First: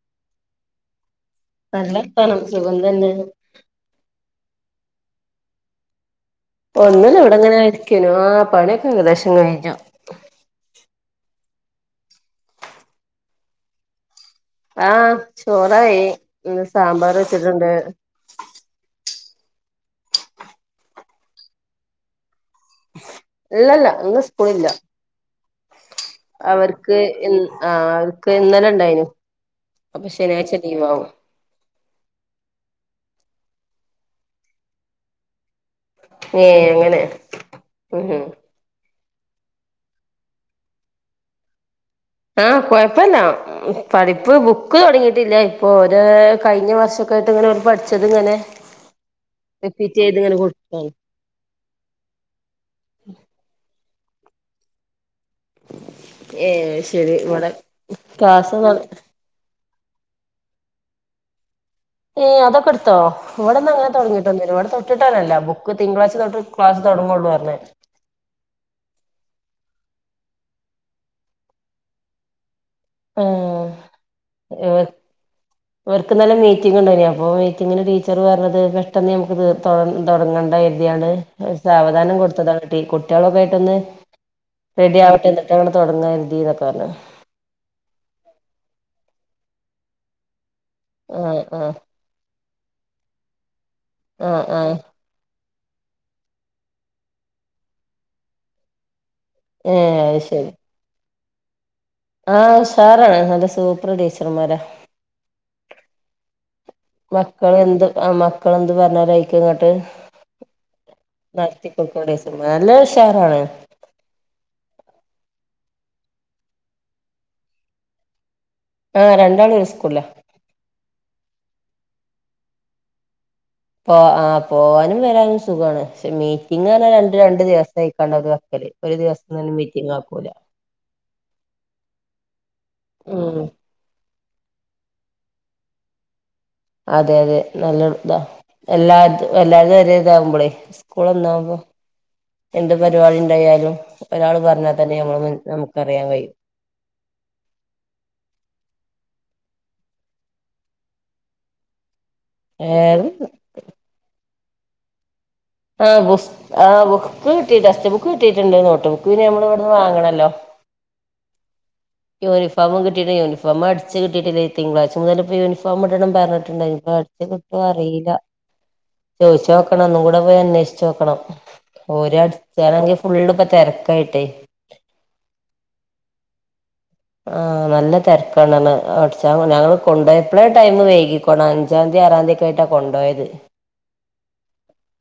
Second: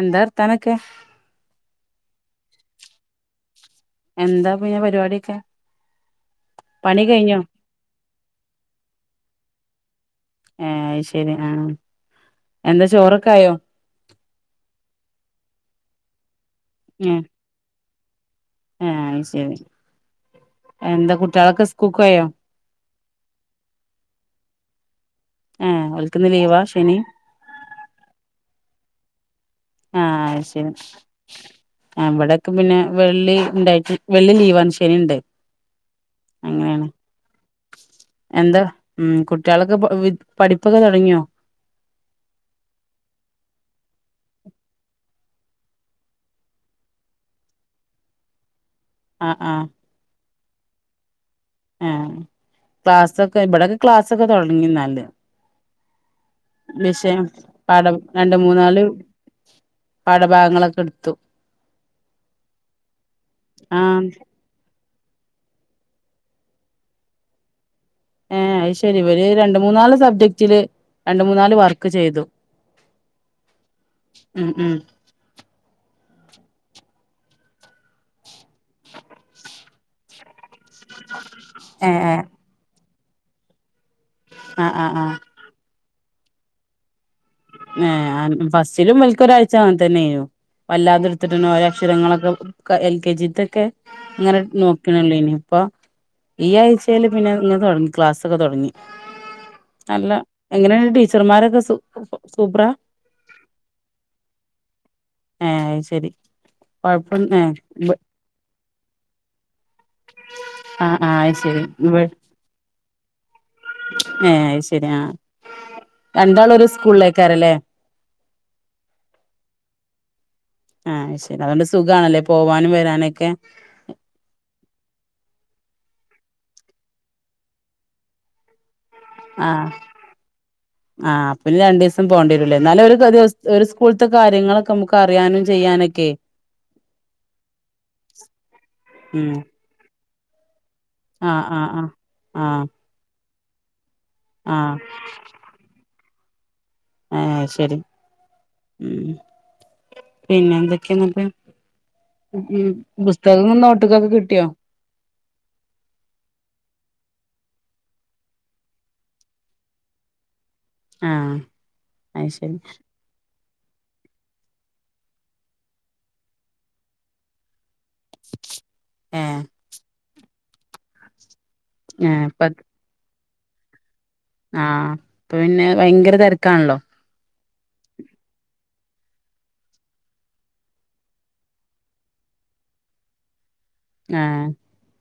എന്താ വർത്താനം ഒക്കെ നല്ല വർത്താനം സുഖം തന്നെ എന്താ പിന്നെ പരിപാടി ഒക്കെ ഒന്നുല്ല ഇവടെങ്ങനെ ഇരിക്കേനു. ആഹ് പണിയൊക്കെ ഏകദേശം കഴിഞ്ഞു. ഏഹ് അയ് ശരി. ആഹ് എന്താ ചോറൊക്കായൊ? ആഹ് ചോറായി. ന്ന് സാമ്പാർ ഏഹ് വെച്ചിട്ടുണ്ട്. ഏഹ് അത് ശരി. എന്താ കുട്ട്യളൊക്കെ സ്കൂക്കോയൊ? ഇല്ലല്ലാ. ഇന്ന് സ്കൂളില്ല. ഏഹ് ഓൽക്കിന്ന് ലീവാ ശനി അവർക്ക് ഇ ആഹ് അവർക്ക് ഇന്നലെ ണ്ടായി നു. ആഹ് അയ് ശരി. ആഹ് ഇവടെക്കെ പിന്നെ വെള്ളി ണ്ടായിട്ട് വെള്ളി ലീവാണ്. ശനി ഉണ്ട്. ഏ അങ്ങനേണ്. അങ്ങനെ ഉം എന്താ? ഉം കുട്ട്യാളൊക്കെ പ്പൊ വ്വ് പഠിപ്പൊക്കെ തൊടങ്ങിയൊ? ആഹ് കൊഴപ്പല്ലാ. ഉം. പഠിപ്പ് ബുക്ക് തൊട്ങ്ങീട്ടില്ല. ഇപ്പൊ ഓരെ കഴിഞ്ഞ വർഷംക്കെ ആയിട്ട് ങ്ങനെ ഓല് പഠിച്ചത് ങ്ങനെ ആഹ് ആഹ് പ്പിറ്റേത് ങ്ങനെ കൊട്ക്കാണ്. ഏഹ്. ക്ലാസ്സൊക്കെ വടൊക്കെ ക്ലാസൊക്കെ തൊടങ്ങി ന്നാല്. ഏ ശരി വിഷയം ഇവിടെ പാഠം രണ്ട്, ക്ലാസ് മൂന്നാല് പാഠഭാഗങ്ങളൊക്കെ ട്ത്തു. ഏഹ്. അതൊകെ ട്ത്തോ. വടെന്ന് അങ്ങനെ ആഹ് തൊടങ്ങിട്ടൊന്നുല്യാ. വ ടെ തൊ..... ട്ട്ട്ടെന്നെല്ല. ബുക്ക് തിങ്കളാഴ്ച തൊട്ട് ക്ലാസ് തെടങ്ങള്ളൂ അർ ഞ്ഞ്. ഏഹ് അയ് ശരി. ഇവര് രണ്ട്, മൂന്നാല് സബ്ജക്റ്റില് രണ്ട്, മൂന്നാല് വർക്ക് ചെയ്തു. ഉം ഉം അവർക്ക് ന്നെലെ മീറ്റിംങ്ങ് ണ്ടായിനി. അപ്പൊ മീറ്റിങ്ങിന് ടീച്ചർ പർഞ്ഞത് ട്ടെന്ന് നമുക്ക് തീർത്തോ [unintelligible] തൊടങ്ങണ്ടാ കര്തിയാണ്ട് ആ സാവധാനം കൊട്ത്തതാണ്. ഈ കുട്ടികളൊയിട്ടൊന്ന് ആ റെഡി ആ ട്ടെ ട്ടെ കുട്ട്യാള് പേട്ടന്ന് റെഡിയാവട്ടെ ന്നെട്ട് വേണം തൊട്ങ്ങാര്ന്നൊക്കെ പർഞ്ഞ്. ഏഹ് ആൻ ഫസ്റ്റിലും വെൽക്ക് ഒരാഴ്ച അങ്ങൻ തന്നേനു. വല്ലാതെ ആഹ് ഇട്ത്തിട്ടൊന്നു ഒരോ ആഹ് അക്ഷരങ്ങളൊക്കെ ക്ക എൽ കെ ജിത്തൊക്കെ ങ്ങനെ ആഹ് ആഹ് നോക്ക്ണെള്ളേ നി. പ്പൊ ഈ ആഴ്ച്ചേല് പിന്നെ ങ്ങെൻ തൊടങ്ങി ക്ലാസ്സൊക്കെ തൊടങ്ങി. ഏഹ് അല്ല. അത് ശരി എങ്ങനേണ്ട് ടീച്ചർമാരൊക്കെ സൂ.... ആഹ് ഉഷാറാണ്. നല്ല സൂപ്പർ ടീച്ചർമാരാ. ഏഹ് അത് ശരി. കൊഴപ്പം ഏ മക്കള് എന്ത് ആഹ് മക്കള് എന്ത് പർഞ്ഞാലും അയ്ക്ക്ങ്ങെട്ട് ആഹ് ആഹ് ആയ് ശരി. വെ നല്ല ഉഷാറാണ് ഏഹ് അയ് ശരി ആഹ്. രണ്ടാളും ഒര് സ്കൂൾലേക്കാരലെ? ആഹ് രണ്ടാളും ഒര് സ്കൂൾലാ ആഹ് അയ് ശരി. അതോണ്ട് സുഖാണല്ലൊ പോവാനും വരാനൊക്കെ. പോ ആഹ് പോവാനും വരാനും സുഖാണ്. പക്ഷെ മീറ്റിംങ് അർഞ്ഞാല് രണ്ടും രണ്ട് ദിവസ്സേക്കാണ്ടാ ഓല് വെക്കല്. ഒര് ദിവസം തന്നെ ആഹ്. മീറ്റിംഗ് ആക്കൂല ആഹ് പിന്നെ രണ്ടീസം പോണ്ട്വരുംലെ. ന്നാലും ഒര് ഒരു ഉം [unintelligible] സ്‌ക്കൂൾത്തെ കാര്യങ്ങളൊക്കെ അമുക്ക് അറിയാനും ചെയ്യാനൊക്കെ അതെ അതെ. നല്ല താ. എല്ലാ തു ഉം എല്ലാര്തും ഒരെ താവുമ്പ ളെ ആഹ് സ്‌ക്കൂളൊന്നാവ. ആഹ് ആഹ് ആഹ് എന്തൊ പരിപാടി ണ്ടായാലും ഒരാള് പർഞ്ഞാ ആഹ് തന്നെ യമ്മള് നമുക്കറിയാ കഴിയും. ആഹ് അത് ശരി. ഉം പിന്നെ എന്തൊക്കെ എന്ന്ട്ട് ഉം ഉം. ഏത് പുസ്തകങ്ങളും നോട്ട്ക്കൊക്കെ കിട്ടിയൊ? ആഹ് ബുസ് ആഹ് ബുക്ക് കിട്ടി ടെസ്റ്റ്‌ ബുക്ക് കിട്ടീട്ടെണ്ട് നോട്ട് ബുക്ക് പിന്നെ നമ്മളിവിടുന്ന് വാങ്ങണല്ലോ ആഹ് അത് ശരി യൂണിഫോമും കി കുട്ടിയുടെ യൂണിഫോം അടിച്ച് കിട്ടിയട്ടില്ല തിങ്കളാഴ്ച്ച മുതല് ഇപ്പൊ യൂണിഫോം ഇടണം പറഞ്ഞിട്ടിണ്ടായി ഇപ്പ അടിച്ചു കിട്ടോ അറിയില്ല ഏഹ് ചോദിച്ച് നോക്കണം ഒന്നും കൂടെ പോയി അന്വേഷിച്ച് നോക്കണം ഏഹ് ഇപ്പ ഓര് [unintelligible] ഫുള്ളിപ്പ തെരക്കായിട്ടേ ആഹ് ഇപ്പ പിന്നെ ഭയങ്കര തെരക്കാണല്ലോ ആഹ് നല്ല തെരക്കാണാണ് അടിച്ച മതി ഞങ്ങള് കൊണ്ടോയപ്പളെ ടൈമ് വൈകി [unintelligible] അഞ്ചാംന്തി ആറാംന്തി ഒക്കെ ആയിട്ടാ കൊണ്ടോയത് ആഹ്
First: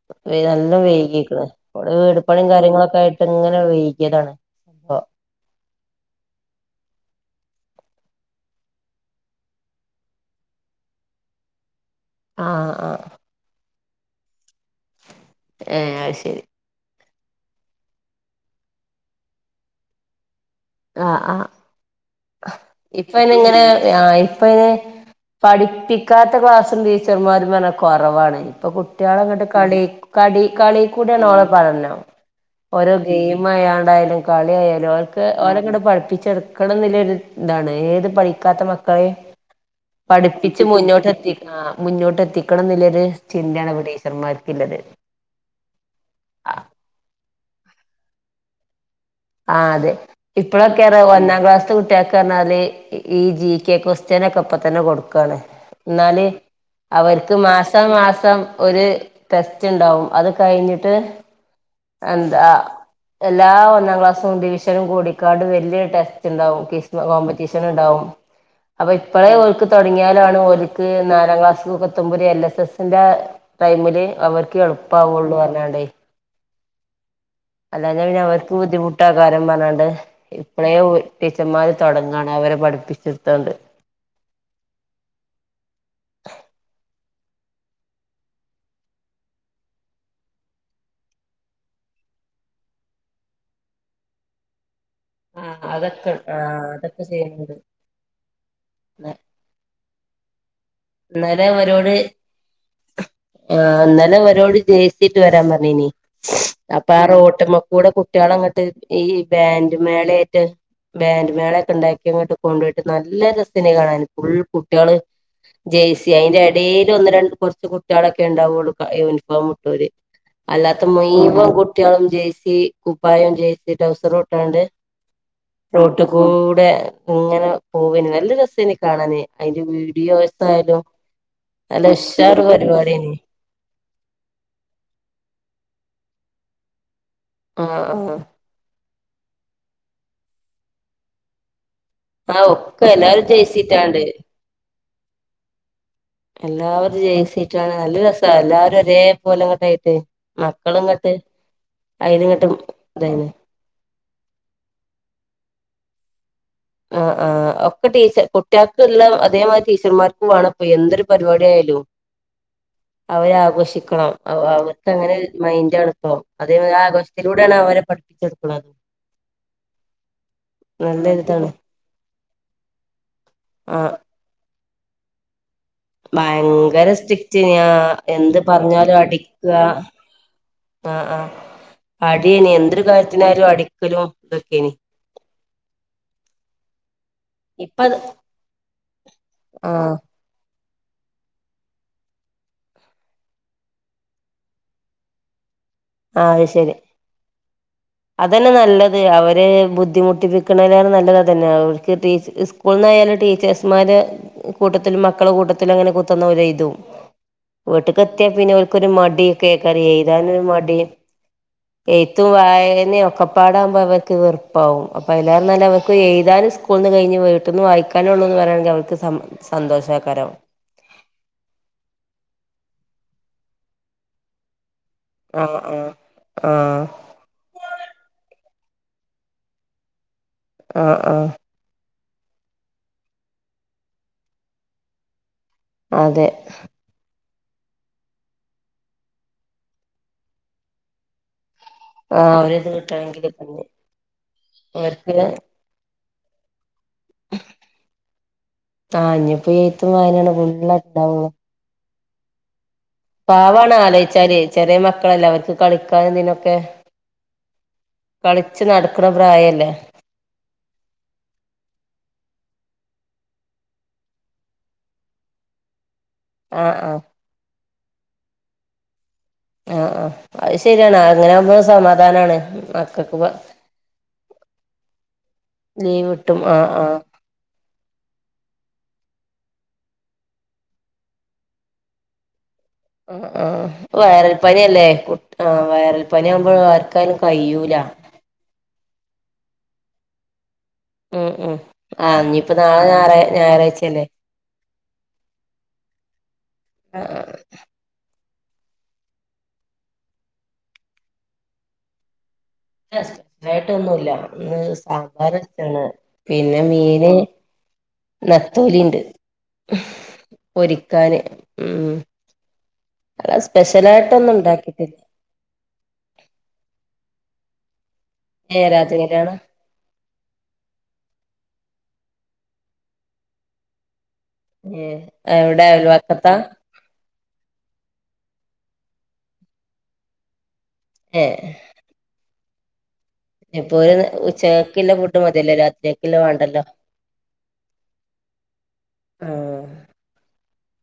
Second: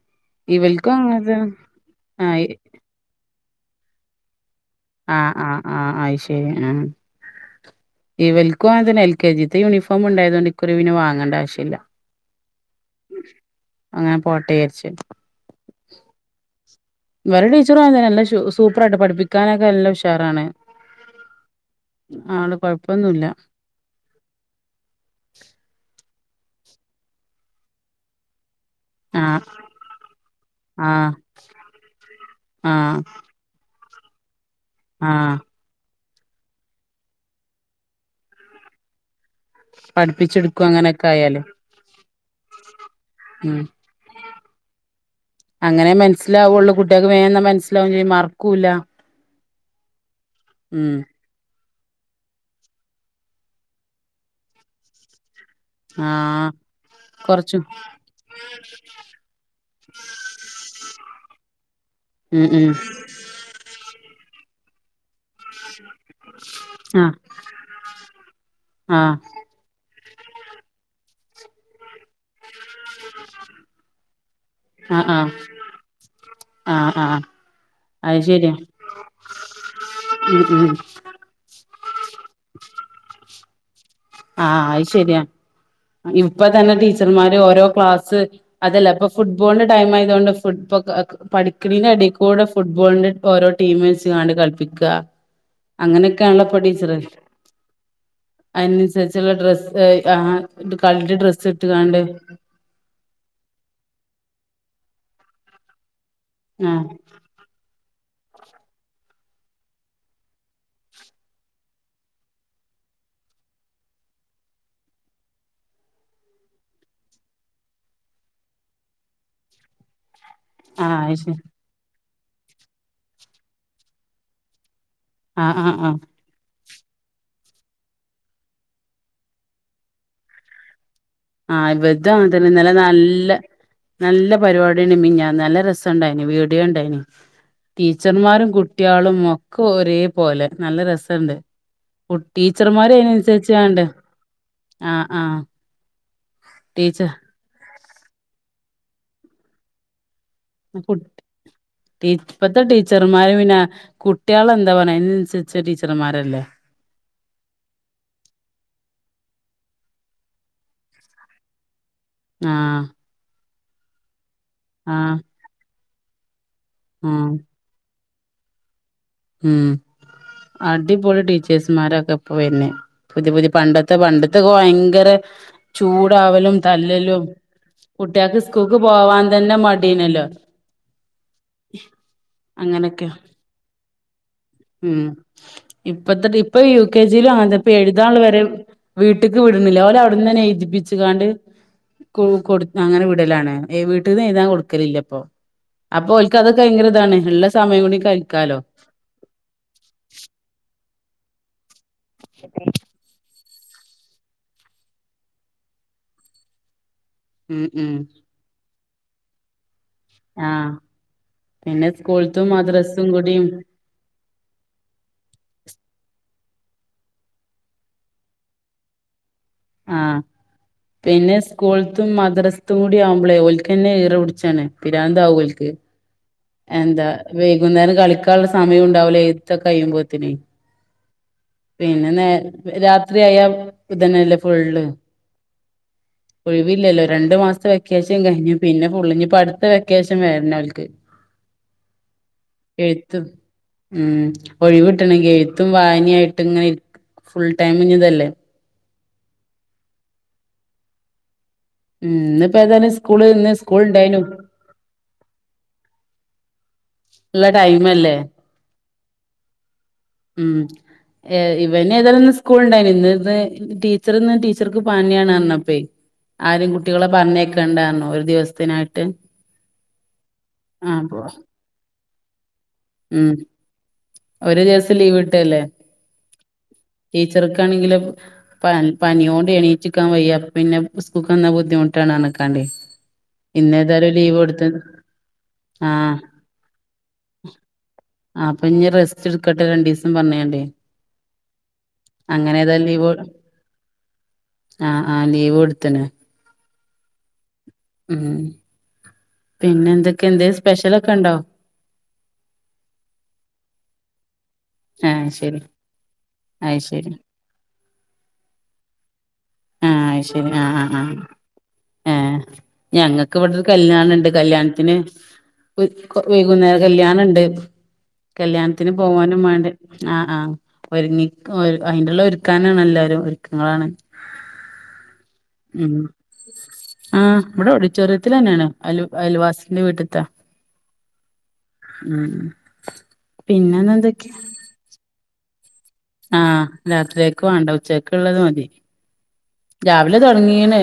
[unintelligible] നല്ല ഇവൽക്കും അങ്ങനത്തെ വൈകീക്കണ് ഇവിടെ വീട് ആഹ് പണിയും കാര്യങ്ങളൊക്കെ ആയിട്ട് ഇങ്ങനെ വൈകിയതാണ് അപ്പൊ ആഹ് ആഹ് ആഹ് അത് ശരി ആഹ് ഇവൽക്കും അങ്ങനെതന്നെ എൽ കെ ജീത്തെ യൂണിഫോം ഇണ്ടായത്കൊണ്ട് ഇക്കുറി പിന്നെ വാങ്ങണ്ട ആവശ്യില്ല ആഹ് അഹ് അങ്ങനെ പോട്ടേ വിചാരിച്ച് ഏഹ് അത് ശെരി ഇവരടെ ടീച്ചറും [unintelligible] നല്ല ഷൂ സൂപ്പറായിട്ട് പഠിപ്പിക്കാനൊക്കെ നല്ല ഉഷാറാണ് ആഹ് ആഹ് ആള് ഇപ്പ കൊഴപ്പൊന്നുല്ല ഇന്നിങ്ങനെ അഹ് ഇപ്പ ഇനി പഠിപ്പിക്കാത്ത ക്ലാസ്സും ടീച്ചർമാരും എന്ന് പറഞ്ഞ കൊറവാണ് ഇപ്പൊ കു ആഹ് കുട്ട്യാളങ്ങട്ട് കളി കടി ആഹ് കളീക്കുടിയാണ് ഓലെ പഠനം ഓരോ ആഹ് ഗെയി മ് ചെയ്യാണ്ടായാലും കളിയായാലും ഓൽക്ക്‌ ആഹ് ഓലങ്ങട് പഠിപ്പിച്ചെടുക്കണം എന്നിള്ള ഒര് ഇതാണ് ഏത് പഠിക്കാത്ത മക്കളേം പഠിപ്പിച്ച് പഠിപ്പിച്ചെടുക്കും അങ്ങനെയൊക്കെ മുന്നോട്ട് ആയാല് എത്തിക്കണം ആഹ് മുന്നോട്ട് എത്തിക്കണം എന്നില്ലൊരു ഉം ചിന്തയാണ് ഇപ്പ ടീച്ചർമ്മാർ‌ക്കിള്ളത് അങ്ങനേ മനസ്സിലാവൊള്ളു കുട്ടികക്ക് വേഗന്ന് മനസ്സിലാവേം ചെയ്യും മറക്കൂല്ല ആഹ് അതെ ഇപ്പഴൊക്കേറ ഉം ഒന്നാം ക്ലാസ് ത്ത് കുട്ടികക്ക് പറഞ്ഞാല് ഈ ജീ ക്കെ കൊസ്റ്റിനൊക്കെ ഇപ്പൊ തന്നെ കൊടുക്കാണ് എന്നാല് ആഹ് അവർക്ക് കൊറച്ചും മാസം മാസം ഒരു ടെസ്റ്റ് ഇണ്ടാവും അത് കഴിഞ്ഞിട്ട് ഉം എന്താ ഉം എല്ലാ ഒന്നാം ക്ലാസ്സും ഡിവിഷനും കൂടീ ങ്ങാണ്ട് വല്ല്യ ടെസ്റ്റിണ്ടാവും ക്വിസ് ആഹ് കോമ്പറ്റീഷനിണ്ടാവും അപ്പൊ ആഹ് ഇപ്പഴേ ഓൽക്ക് തൊടങ്ങിയാലാണ് ഓൽക്ക് നാലാം ക്ലാസ്സ് എത്തുമ്പൊര് എൽ എസ് എസിന്റാ ടൈമില് അവർക്ക് ആഹ് ആഹ് എളുപ്പാവുള്ളു പറഞ്ഞാണ്ടേ ആഹ് ആഹ് അല്ലാഞ്ഞാ അത് പിന്നെ ശരിയാ അവർക്ക് ബുദ്ധിമു ട്ടേക്കാരം പറഞ്ഞാണ്ട് ഉം ഉം ഇപ്പഴേ ഓര് ടീച്ചർമാര് തൊടങ്ങാണ് അവരെ പഠിപ്പിച്ചിടുത്താണ്ട് ആഹ് അത് ശരിയാണ് ഇപ്പ തന്നെ ടീച്ചർമാര് ഓരോ ക്ലാസ്സ് അതല്ല ഇപ്പൊ ഫുട്ബോളിന്റെ ടൈം ആയതോണ്ട് ഫുട്ബൊക്ക് പഠിക്കണീന്റെ എടേക്കൂടെ ഫുട്ബോളിന്റെ ഓരോ ടീമ് വെച്ചിങ്ങാണ്ട് കളപ്പിക്കാ ആഹ് അതൊക്കെ അങ്ങനൊക്കെയാണല്ലൊ ഇപ്പൊ ആഹ് ടീച്ചറ് അതൊക്കെ ചെയ്യുന്നുണ്ട് അയ്നനുസരിച്ചുള്ള ഡ്രസ് എഹ് ആഹ് ഇത് കളറ് ഇന്നലെ ഡ്രസ്സ് അവരോട് ഇട്ടുങ്ങാണ്ട് ആഹ് ഇന്നലെ അവരോട് ജേഴ്സീട്ട് വരാൻ പറഞ്ഞീനി ആഹ് അപ്പൊ ആ റോട്ട്മ്മക്കൂടെ കുട്ടികളങ്ങട്ട് ഈ ബാൻഡ് മേളേയിട്ട് ബാൻഡ്മേളൊക്കെ ഇണ്ടാക്കിയങ്ങട്ട് കൊണ്ടുപോയിട്ട് നല്ല രസന്നെ കാണാന് ഫുൾ കുട്ടികള് ജേഴ്സി അയിന്റെ എടേല് ഒന്ന് രണ്ട് കൊറച്ച് കുട്ടികളൊക്കെ ഇണ്ടാവോള്ളൂ ക യൂണിഫോം ഇട്ടവര് അല്ലാത്ത ആഹ് അത് ശരി മുഴുവൻ കുട്ടികളും ജേഴ്സി കുപ്പായം ജേഴ്സി ട്രൗസറും ഇട്ടോണ്ട് ആഹ് ആഹ് ആഹ് റൊട്ടികൂടെ ഇങ്ങനെ പോവന്നെ നല്ല രസേനു കാണാന് അയിന്റെ വീഡിയോസായാലും ആ ഇവൽതും ആങ്ങനെ തന്നെ ഇന്നലെ നല്ല നല്ല പരിപാടി ആയിരുന്നു മിനിഞ്ഞാന്ന് നല്ല രസംണ്ടായിനി വീഡിയോ ഇണ്ടായിനി ആഹ് ആഹ് ടീച്ചർമാരും കു ട്ടികളും ഒക്കെ ഒരേ പോലെ നല്ല രസണ്ട് കുട്ടി ആഹ് ഒക്കെ ടീച്ചർമാര് എല്ലാരും അയിനനുസരിച്ച് കാണ്ട് ജേഴ്സിട്ടാണ്ട് ആഹ് ആഹ് എല്ലാവരും ജെയ്സിട്ടാണ്ട് നല്ല രസ എല്ലാവരും ഒരേ പോലെ ഇങ്ങോട്ടായിട്ട് കുട്ടി ഇപ്പത്തെ ഇതായിന് ടീച്ചർമാര് പിന്നെ കു കുട്ടികളെ എന്താ പറയണ് അയിനനുസരിച്ച് ടീച്ചർമാരല്ലേ ആ ആ ഒക്കെ ടീച്ച കുട്ടിൾക്ക് ഇള്ള അതേമാതിരി ടീച്ചർമാർക്കും വേണപ്പോ എന്തൊരു പരിപാടി ആയാലും ആഹ് അവര് ആഘോഷിക്കണം അവ അവർക്ക് അങ്ങനെ ഒരു മൈൻഡ് അണ് ഇപ്പം അതേ മാ ആ സന്തോഷത്തിലൂടെയാണ് അവരെ പഠിപ്പിച്ചെടുക്ക്ണത് ഉം നല്ല അടിപൊളി ഇതാണ് ടീച്ചേഴ്സ്മാരൊക്കെ ഇപ്പ വരുന്നെ പുതിയ പുതിയ ആ പണ്ടത്തെ പണ്ട ത്തെ ഒക്കെ ഭയങ്കര ചൂടാവലും ഭയങ്കര തല്ലലും സ്ട്രിക്റ്റ് ഞാ എന്ത് കുട്ടികൾക്ക് സ്കൂൾക്ക് പറഞ്ഞാലും പോവാൻ അടിക്കുക തന്നെ മടി ആയിരുന്നല്ലോ ആ ആ അടി എയ്നി എന്തൊരു അങ്ങനൊക്കെ കാര്യത്തിനായാലും അടിക്കലും ഇതൊക്കെനി ഉം ഇപ്പത്തെ ടീ ഇപ്പം യൂ കെ ജി യിലും അങ്ങൻത്തന്നെ ഇപ്പം ഇപ്പ എഴുതാനുള്ളത് വരെ വീട്ട്ക് ആ വിട്ണില്ല നൽ അവി ഇവട്ന്നന്നെ എഴുതിപ്പിച്ചുകാണ്ട് കു കൊട് അങ്ങനെ വിടലാണ് വീട്ടിന്ന് എഴുതാൻ കൊടുക്കലില്ലപ്പൊ അപ്പൊ ആ ഒൽക്ക് അത് ഒക്കെ ശരി ഭയങ്കര ഇതാണ് ഉള്ള സമയം കൂടി കളിക്കാലോ അത് അവര് ബുദ്ധിമുട്ടിപ്പിക്ണരെ നല്ലതാ അതന്നെ ഓൽക്ക് ടീച്ചർ സ്കൂളിൽന്നായാലും ടീച്ചേയ്സ് മാരെ കൂട്ടത്തിലും മക്കള കൂട്ടത്തിലും അങ്ങനെ കുത്തി ഇരുന്ന് ഓൽ എഴുതും ഉം ഉം വീട്ക്ക്ത്തിയാ പിന്നെ ഓൽക്കൊരു മടിയൊക്കെ അയ്ക്കാരം എഴുതാനൊരു മ ആഹ് ടി പിന്നെ എഴുത്തും സ്കൂൾത്തും മദ്രസും വായനയും കൂടിയും ഒക്കെപ്പാടാകുമ്പോ അവർക്ക് വെറു എളുപ്പാവും അപ്പൊ അതിലേറെ നല്ലത് അവർക്ക് എഴുതാന് സ്കൂളിന്ന് കഴിഞ്ഞ് വീട്ട്ന്ന് വായിക്കനെ ഉള്ളൂന്ന് പറയാണെങ്കിൽ അവർക്ക് സ ആഹ് സന്തോഷയ്കാരം പിന്നെ സ്കൂള്ത്തതും മദ്രസ്ത്തതും കൂടി ആവുമ്പോളേ ഓല്ക്കന്നെ ഈറ പിടിച്ചാണ് ആഹ് പിരാന്താവോൽക്ക് ആഹ് ആഹ് എന്താ വൈകുന്നേരം കളിക്കാൻള്ള സമയം ഉണ്ടാവുല എഴുത്തൊക്കെ കഴിയുമ്പോത്തിനേ ആഹ് ആഹ് പിന്നെ നേ രാത്രി ആയാ ഇതന്നല്ലേ ഫുള്ള് അതെ ഒഴിവില്ലല്ലോ രണ്ടു മാസം വെ ക്കേഷൻ കഴിഞ്ഞു പിന്നെ ഫുൾ ഇഞ്ഞിപ്പ അടുത്ത വെക്കേഷൻ വരണം ഓൽക്ക് ആഹ് ഒരിത് എഴുത്ത് കിട്ടണെങ്കില് പിന്നെ ഉം ഒഴിവ് അവർക്ക് കിട്ടണങ്കിൽ എഴു ത്തും വായനയും ആയിട്ട് ഇങ്ങനെ ഫുൾ ടൈം ഇഞ്ഞിതല്ലേ ആഹ് ഇനിയിപ്പോ എഴുത്തും വായനയും ആണ് ഫുൾ ഉണ്ടാവുക ഉം ഇന്ന് ഇപ്പൊ ഏതായാലും സ് പവാണ് ആലോചിച്ചാല് ചെറിയ മക്കളല്ലേ അവർക്ക് കളിക്കാനും ഇതിനൊക്കെ ഉള്ള ടൈം അല്ലേ കളിച്ച് നടക്ക്ണ പ്രായല്ലേ ഉം ഏ ഇവന് ഏതായാലും ഇന്ന് സ്കൂൾ ഉണ്ടായിനി ഇന്ന് ടീച്ചർ ഇന്ന് ടീച്ചർക്ക് പാനിയാണ്ന്ന് പറഞ്ഞപ്പേ ആരും ആഹ് ആഹ് കുട്ടികളെ പറഞ്ഞ് അയക്കണ്ടാ പറഞ്ഞോ ഒരു ദിവസത്തിനായിട്ട് ആഹ് ആ അത് ശരിയാണ് ആഹ് അങ്ങനെ ആവുമ്പോ സമാധാനമാണ് മക്കൾക്ക് പ ഉം ഒരു ദിവസം ലീവ് കിട്ടല്ലേ കിട്ടും ആഹ് ആഹ് ടീച്ചർക്കാണെങ്കില് പ പനിയോണ്ട് എണീച്ചക്കാൻ വയ്യ പിന്നെ സ്കൂൾക്കന്ന ബുദ്ധിമുട്ടാണ് പറഞ്ഞ് കാണ്ട് ആഹ ആഹ ഇപ്പ വയറൽ പനി അല്ലേ ആഹ വയറൽ ആഹ് പനി ആവുമ്പോൾ ആർക്കായാലും കയൂല ആഹ അപ്പൊഇഞ്ഞ് റസ്റ്റ് ഇടുക്കട്ടെ രണ്ടു ദിവസം പറഞ്ഞാണ്ടേ ഉം ഉം ആ അങ്ങനെ ഇഞ്ഞപ്പേനാളെ ഏതായാലും ലീവ് ഞായ ഞായറാഴ്ചല്ലേ ആഹ് ആഹ് ലീവ് ഇടത്ത്ണ് ആഹ ഉം പിന്നെ എന്തൊക്കെ ണ്ട് സ്പെഷ്യലൊക്കെ ഉണ്ടോ അയിൻ്റെ ഷം േവട്ട ഒന്നുല്ല ആഹ് സാമ്പാർ ശരി അച്ചണ് പിന്നെ അയ് മീന് ശരി നത്തോലി ഉണ്ട് ആഹ അയ്ശരി ആ ഹആഹ ഉം ഏ അല്ല ഞങ്ങക്ക് ഇവിടെ ഒരു കല്യാണണ്ട് സ്പെഷ്യലായിട്ടൊന്നും കല്യാണത്തിന് ഉണ്ടാക്കിട്ടില്ല വൈകുന്നേരം കല്യാണുണ്ട് ഏഹ് കല്യാണത്തിന് രാജകല്യാണം പോവാനും മാ െണ്ട ആഹ് ആഹ ഒരുങ്ങി അയിനുള്ള ഒരുക്കാനാണ് എല്ലാരും ഒരുക്കങ്ങളാണ് എവിടെ അയൽവക്കത്ത ആ ഹ ഇവിടെ ഓഡിിറ്റോറിയത്തിൽ തന്നെയാണ് അല അയൽവാസിന്റെ വീട്ടിത്ത ഏഹ ഉം ഇനിഎപ്പൊ ഒരു പിന്നെന്നെന്തൊക്കെ ഉച്ചക്ക ക്കിലെല ഫുഡ് മതിയല്ലേ രാത്രിക്കക്ക് ആഹ രാത്രിയൊക്ക് മാണ്ട ഉച്ചക്ക ക്ക് ഉള്ളത് മതി രാവിലെ തൊടങ്ങിണ്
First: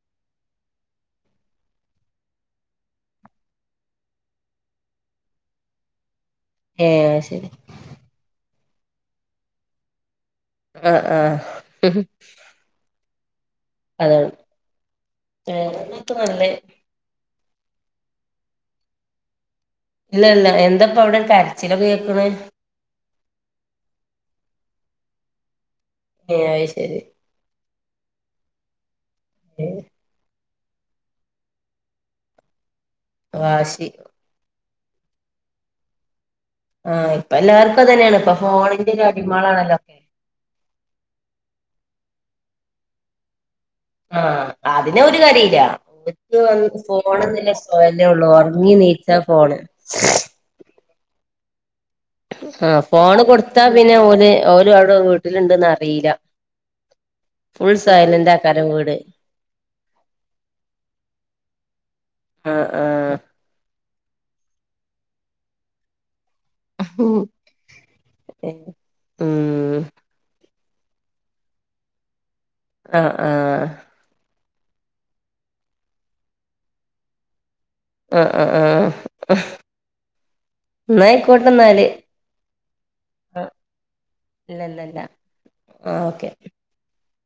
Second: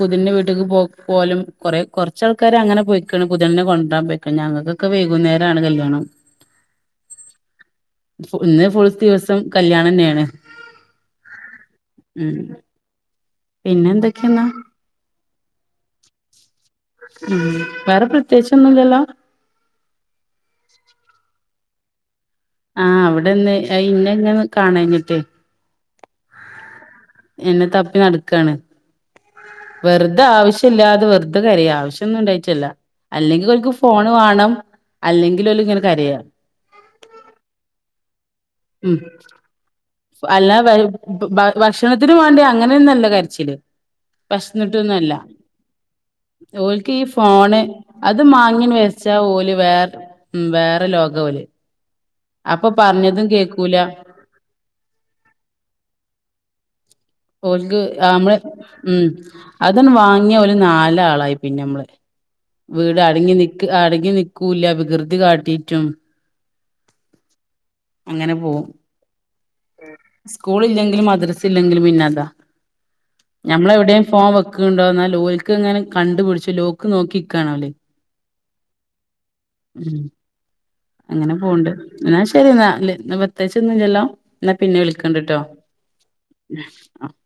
പുതിന്ന വീട്ടിക്ക് പോ പോലും കൊറ കുറച്ചാൾക്കാര അങ്ങനെ പോയി പുതണിനെ കൊണ്ട രാൻ പോയ്ക്കണ് ഞങ്ങക്കൊക്കെ വൈകുന്നേരാണ് കല്യാണം ഏഹ അത് ശരി ഇന്ന് ഫുൾ ദിവസം കല്യാണം ന്നെയാണ് ആഹ ആഹ പിന്നെ എന്തൊക്കെണ് ഏട്ട് മല്ലേ ഉം വേറെ പ്രത്യേകിച്ച ഒന്നുംല്ലല്ലോ ഇല്ല ഇല്ല എന്താപ്പ അവിടെ ഒരു കരച്ചിലൊക്ക കേക്കണ് ആഹ അവിടെന്ന് ഇന്നെഇങ്ങന്ന് കാണാഞ്ഞിട്ടേ ഏ അത് ശരി എന്നെ തപ്പി നടക്കാണ് ഏ വെറുതെ ആവശ്യല്ലാതെ വെറുതെ കരിയ ആവശ്യന്നും ഉണ്ടായിട്ടല്ല അല്ലെങ്കിൽ ഓൽക്ക് വാശി ഫോൺ വാണം അല്ലെങ്കിൽ ഒല് ഇങ്ങനകരയ ആഹ ഇപ്പ എല്ലാർക്കും അതന്നെയാണ്പ്പൊ ഫോണിന്റെ ഒരു അടിമളാണല്ലോ അല്ലാ ഭക്ഷണത്തിന് വേണ്ടി അങ്ങനെന്നല്ലോ കരച്ചില് ആ അതിനെ വെശന്നിട്ടന്നല്ല ഓര് കരയില്ല ഓര്ക്ക് ഓൽ വന്ന് ക്ക് ഈ ഫോണെന്നുള്ള ഫോണ് സ്വയല്ലേ അത് ഉള്ളൂ മാങ്ങി ഉറങ്ങി വച്ച ചച്ച നീച്ചാ പോല് ഫോണ് വേറെ ഉ വേറെ ലോക ഓല് അപ്പൊ ആഹ ഫോണ് പറഞ്ഞതും കൊടുത്താ കേക്കൂല പിന്നെ ഓല്ഓ ല്ആടുവീട്ടിലുണ്ടന്ന അറിയില്ല ഫുൾ ഓൽക്ക് ആഹ സൈലന്റ് നമ്മള് ആക്കാരം വീട് ഉം അതന്ന വാങ്ങിയ ഒരു നാല ആളായി പിന്നെ നമ്മള് ആ വീട് ആ അടങ്ങി നക്ക് അടങ്ങി നിക്കൂല്ല വികൃതി കാട്ടിട്ടും അങ്ങനെ ഉം പോവും സ്കൂൾ ഇല്ലെങ്കിലും മദ്രസ് ഇല്ലെങ്കിലും പിന്നെതാ ആഹ് ആഹ് ഞമ്മളെവിടെയും ഫോൺ വെക്കണ്ടോ എന്നാൽ ലോക്ക് അങ്ങനെ കണ്ടു പിിടിച്ചു ലോക്ക് നോക്കിിക്കാണോ അവര് ആഹ് ആഹ് ആഹ് ഉം അങ്ങനെ എന്നായിക്കോട്ടെ പോണ്ട് എന്നാല് എന്നാ ശരി എന്നാല്ല് എന്ന പ്രത്ച്ച് ഒന്നും ഇല്ലാല്ലോ എന്നാ ഇല്ല പിന്നെ ഇല്ല ഇല്ല വിളിക്കണ്ടിട്ടോ ഓക്കെ ആഹ്